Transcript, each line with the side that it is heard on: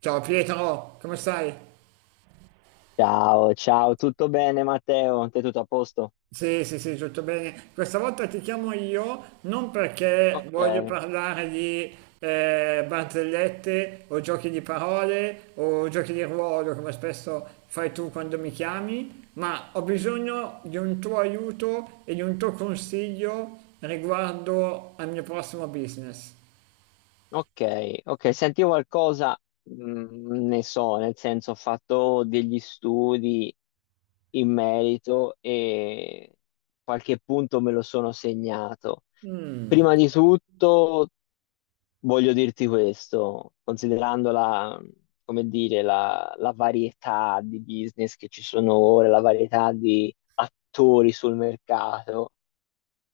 right: Ciao Pietro, come stai?
left: Ciao, ciao, tutto bene Matteo? Te tutto a posto?
right: Sì, sì, sì, tutto bene. Questa volta ti chiamo io non perché
left: Ok,
right: voglio parlare di barzellette o giochi di parole o giochi di ruolo, come spesso fai tu quando mi chiami, ma ho bisogno di un tuo aiuto e di un tuo consiglio riguardo al mio prossimo business.
left: ok, sentivo qualcosa, ne so, nel senso ho fatto degli studi in merito e qualche punto me lo sono segnato. Prima di tutto voglio dirti questo, considerando come dire, la varietà di business che ci sono ora, la varietà di attori sul mercato.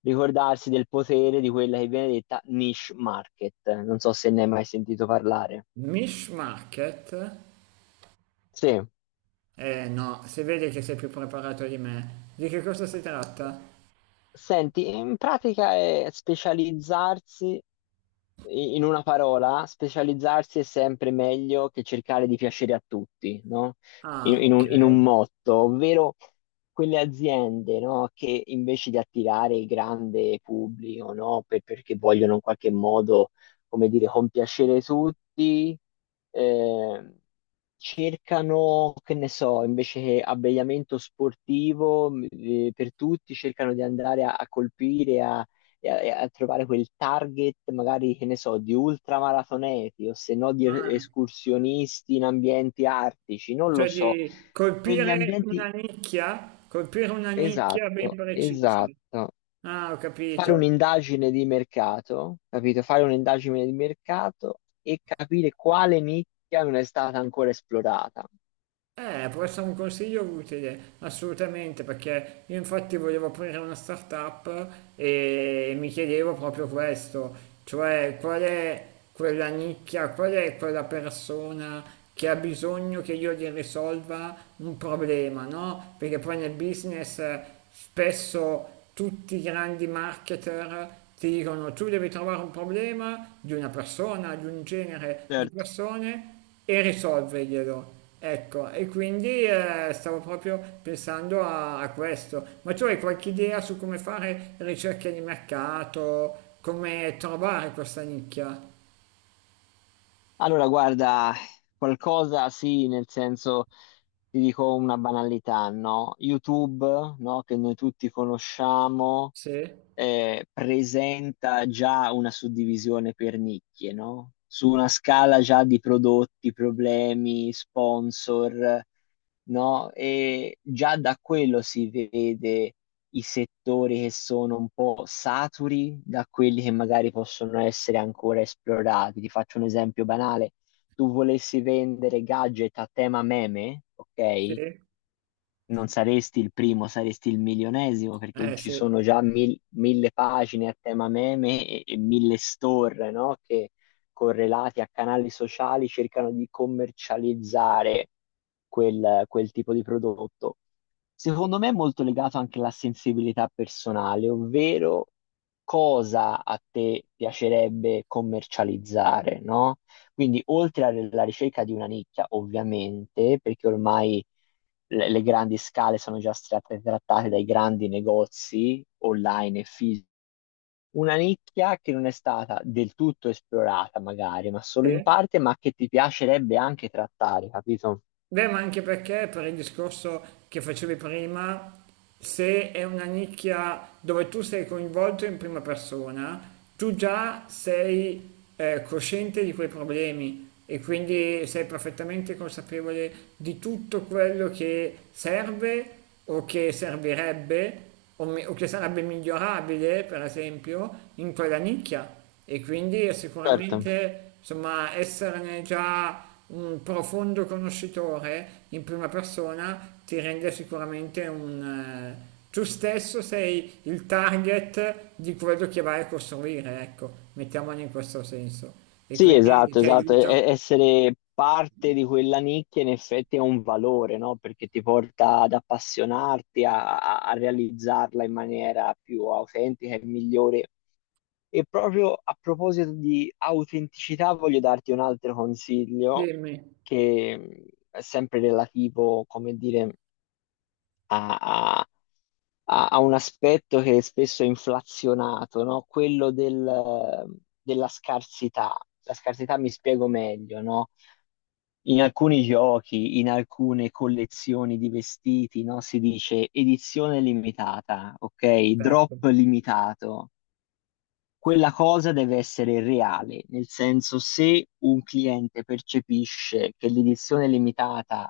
left: Ricordarsi del potere di quella che viene detta niche market. Non so se ne hai mai sentito parlare.
right: Mish Market?
left: Sì,
right: Eh no, si vede che sei più preparato di me. Di che cosa si tratta?
left: senti, in pratica è specializzarsi in una parola, specializzarsi è sempre meglio che cercare di piacere a tutti, no? In,
right: Ah,
left: in
right: ok.
left: un, in un motto, ovvero quelle aziende, no, che invece di attirare il grande pubblico, no, perché vogliono in qualche modo, come dire, compiacere tutti, eh, cercano, che ne so, invece che abbigliamento sportivo, per tutti, cercano di andare a colpire, a trovare quel target, magari, che ne so, di ultramaratoneti o se no di
right: Ah,
left: escursionisti in ambienti artici, non lo
right: cioè
left: so.
right: di
left: Quegli ambienti,
right: colpire una nicchia ben
left: esatto,
right: precisa.
left: esatto.
right: Ah, ho
left: Fare
right: capito.
left: un'indagine di mercato, capito? Fare un'indagine di mercato e capire quale nicchia non è stata ancora esplorata.
right: Può essere un consiglio utile, assolutamente, perché io infatti volevo aprire una startup e mi chiedevo proprio questo, cioè qual è quella nicchia, qual è quella persona che ha bisogno che io gli risolva un problema, no? Perché poi nel business spesso tutti i grandi marketer ti dicono tu devi trovare un problema di una persona, di un genere di
left: Certo.
right: persone e risolverglielo. Ecco, e quindi stavo proprio pensando a questo. Ma tu hai qualche idea su come fare ricerche di mercato, come trovare questa nicchia?
left: Allora, guarda, qualcosa sì, nel senso ti dico una banalità, no? YouTube, no? Che noi tutti conosciamo,
right: Sì,
left: presenta già una suddivisione per nicchie, no? Su una scala già di prodotti, problemi, sponsor, no? E già da quello si vede i settori che sono un po' saturi da quelli che magari possono essere ancora esplorati. Ti faccio un esempio banale. Tu volessi vendere gadget a tema meme,
right: sì,
left: ok?
right: eh
left: Non saresti il primo, saresti il milionesimo perché ci
right: sì,
left: sono già mille pagine a tema meme e mille store, no? Che correlati a canali sociali cercano di commercializzare quel tipo di prodotto. Secondo me è molto legato anche alla sensibilità personale, ovvero cosa a te piacerebbe commercializzare, no? Quindi oltre alla ricerca di una nicchia, ovviamente, perché ormai le grandi scale sono già state trattate dai grandi negozi online e fisici. Una nicchia che non è stata del tutto esplorata, magari, ma solo in
right: sì.
left: parte, ma che ti piacerebbe anche trattare, capito?
right: Beh, ma anche perché per il discorso che facevi prima, se è una nicchia dove tu sei coinvolto in prima persona, tu già sei cosciente di quei problemi e quindi sei perfettamente consapevole di tutto quello che serve o che servirebbe o, o che sarebbe migliorabile, per esempio, in quella nicchia. E quindi è
left: Certo.
right: sicuramente, insomma, esserne già un profondo conoscitore in prima persona ti rende sicuramente un... tu stesso sei il target di quello che vai a costruire, ecco, mettiamolo in questo senso. E
left: Sì,
right: quindi
left: esatto,
right: ti
left: esatto.
right: aiuta.
left: Essere parte di quella nicchia in effetti è un valore, no? Perché ti porta ad appassionarti, a realizzarla in maniera più autentica e migliore. E proprio a proposito di autenticità, voglio darti un altro consiglio
right: Dimmi,
left: che è sempre relativo, come dire, a, a- a un aspetto che è spesso è inflazionato, no? Quello della scarsità. La scarsità, mi spiego meglio, no? In alcuni giochi, in alcune collezioni di vestiti, no? Si dice edizione limitata, ok? Drop
right: certo.
left: limitato, quella cosa deve essere reale, nel senso se un cliente percepisce che l'edizione limitata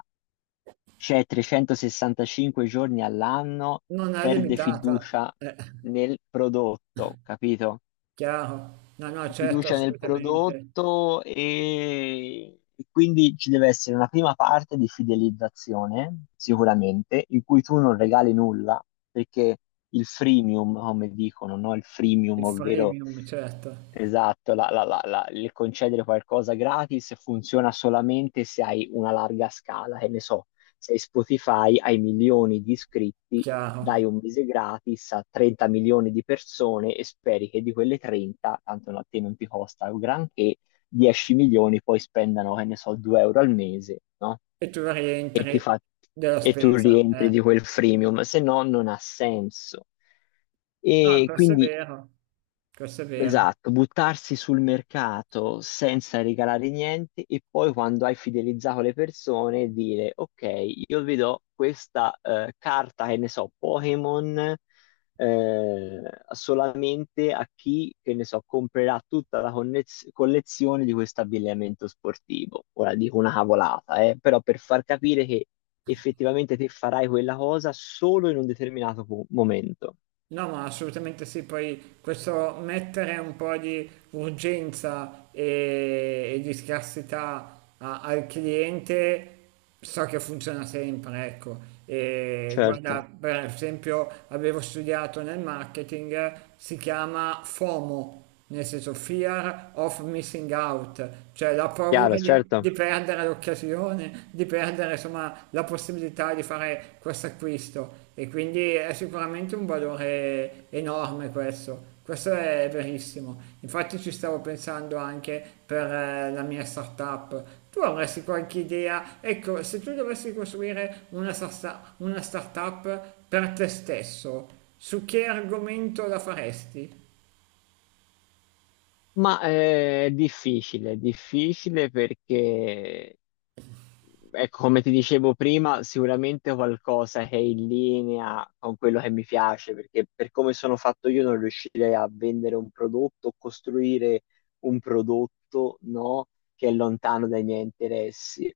left: c'è 365 giorni all'anno,
right: Non è
left: perde
right: limitata.
left: fiducia
right: Eh.
left: nel prodotto, capito?
right: Chiaro. No, no,
left: Perde
right: certo,
left: fiducia nel
right: assolutamente.
left: prodotto e quindi ci deve essere una prima parte di fidelizzazione, sicuramente, in cui tu non regali nulla, perché il freemium, come dicono, no? Il freemium,
right: Il
left: ovvero,
right: freemium, certo,
left: esatto, il concedere qualcosa gratis funziona solamente se hai una larga scala, che ne so, se Spotify hai milioni di iscritti,
right: chiaro.
left: dai un mese gratis a 30 milioni di persone e speri che di quelle 30, tanto no, a te non ti costa un granché, 10 milioni poi spendano, che ne so, 2 euro al mese, no?
right: E tu
left: E ti
right: rientri
left: fa-
right: della
left: e tu
right: spesa.
left: rientri di quel freemium, se no non ha senso.
right: No,
left: E
right: questo è
left: quindi,
right: vero, questo è vero.
left: esatto, buttarsi sul mercato senza regalare niente e poi quando hai fidelizzato le persone dire ok, io vi do questa carta, che ne so, Pokémon, eh, solamente a chi, che ne so, comprerà tutta la collezione di questo abbigliamento sportivo. Ora dico una cavolata, però per far capire che effettivamente te farai quella cosa solo in un determinato momento.
right: No, ma assolutamente sì. Poi questo mettere un po' di urgenza e di scarsità al cliente so che funziona sempre, ecco. E
left: Certo,
right: guarda, per esempio, avevo studiato nel marketing, si chiama FOMO nel senso fear of missing out, cioè la
left: chiaro,
right: paura di
left: certo.
right: perdere l'occasione, di perdere insomma la possibilità di fare questo acquisto e quindi è sicuramente un valore enorme questo. Questo è verissimo, infatti ci stavo pensando anche per la mia startup. Tu avresti qualche idea? Ecco, se tu dovessi costruire una startup per te stesso, su che argomento la faresti?
left: Ma è difficile perché ecco, come ti dicevo prima, sicuramente qualcosa che è in linea con quello che mi piace, perché per come sono fatto io non riuscirei a vendere un prodotto, costruire un prodotto, no, che è lontano dai miei interessi.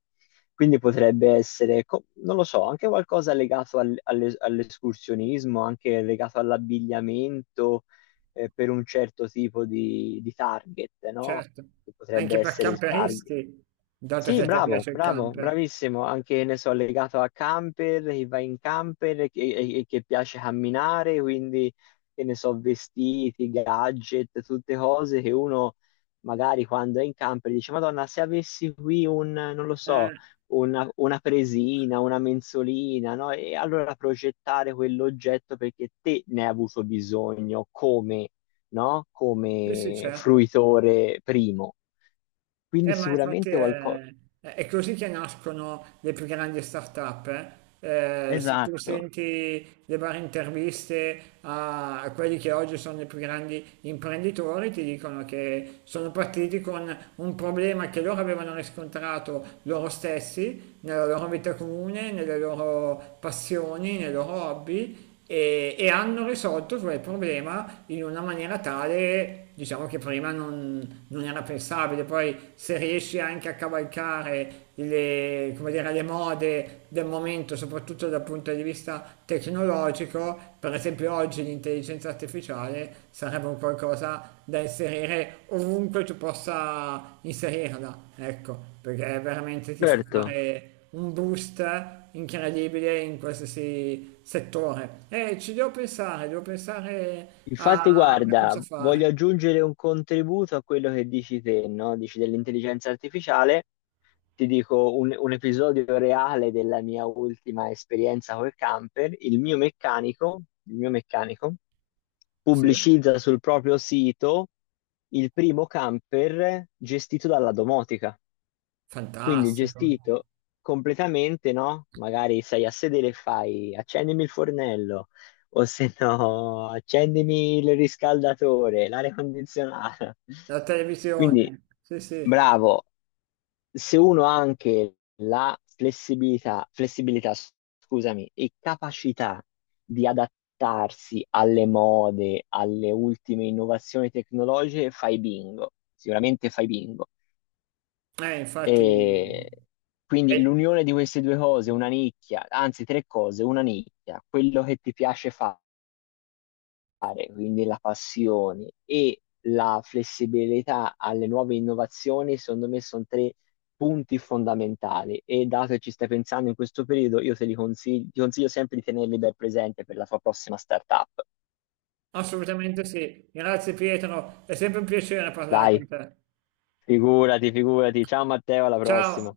left: Quindi potrebbe essere, non lo so, anche qualcosa legato all'escursionismo, anche legato all'abbigliamento, per un certo tipo di target, no?
right: Certo,
left: Che potrebbe
right: anche per
left: essere il target
right: camperisti, dato che
left: sì,
right: a te
left: bravo,
right: piace il
left: bravo,
right: camper.
left: bravissimo. Anche, ne so, legato a camper, che va in camper e che piace camminare, quindi, che ne so, vestiti, gadget, tutte cose che uno magari quando è in camper dice, Madonna, se avessi qui un, non lo so,
right: Eh,
left: una presina, una mensolina, no? E allora progettare quell'oggetto perché te ne hai avuto bisogno come, no?
right: sì, sì,
left: Come
right: certo.
left: fruitore primo. Quindi
right: Ma infatti
left: sicuramente qualcosa,
right: è, è così che nascono le più grandi start-up. Eh. Se tu
left: esatto,
right: senti le varie interviste a quelli che oggi sono i più grandi imprenditori, ti dicono che sono partiti con un problema che loro avevano riscontrato loro stessi nella loro vita comune, nelle loro passioni, nei loro hobby e hanno risolto cioè, il problema in una maniera tale, diciamo che prima non era pensabile, poi se riesci anche a cavalcare le, come dire, le mode del momento, soprattutto dal punto di vista tecnologico, per esempio oggi l'intelligenza artificiale sarebbe un qualcosa da inserire ovunque tu possa inserirla, ecco, perché veramente ti fa
left: certo.
right: fare un boost incredibile in qualsiasi settore. E ci devo pensare
left: Infatti,
right: a cosa
left: guarda,
right: fare.
left: voglio aggiungere un contributo a quello che dici te, no? Dici dell'intelligenza artificiale. Ti dico un episodio reale della mia ultima esperienza col camper. Il mio meccanico
right: Sì,
left: pubblicizza sul proprio sito il primo camper gestito dalla domotica. Quindi
right: fantastico.
left: gestito completamente, no? Magari sei a sedere e fai accendimi il fornello, o se no, accendimi il riscaldatore, l'aria condizionata.
right: La
left: Quindi,
right: televisione, sì, sì.
left: bravo, se uno ha anche la flessibilità, scusami, e capacità di adattarsi alle mode, alle ultime innovazioni tecnologiche, fai bingo, sicuramente fai bingo.
right: Infatti,
left: E quindi
right: eh,
left: l'unione di queste due cose, una nicchia, anzi tre cose, una nicchia, quello che ti piace fare, quindi la passione e la flessibilità alle nuove innovazioni, secondo me sono tre punti fondamentali e dato che ci stai pensando in questo periodo, io te li consiglio, ti consiglio sempre di tenerli ben presente per la tua prossima startup.
right: assolutamente sì. Grazie Pietro, è sempre un piacere parlare con
left: Dai,
right: te.
left: figurati, figurati. Ciao Matteo, alla
right: Ciao.
left: prossima.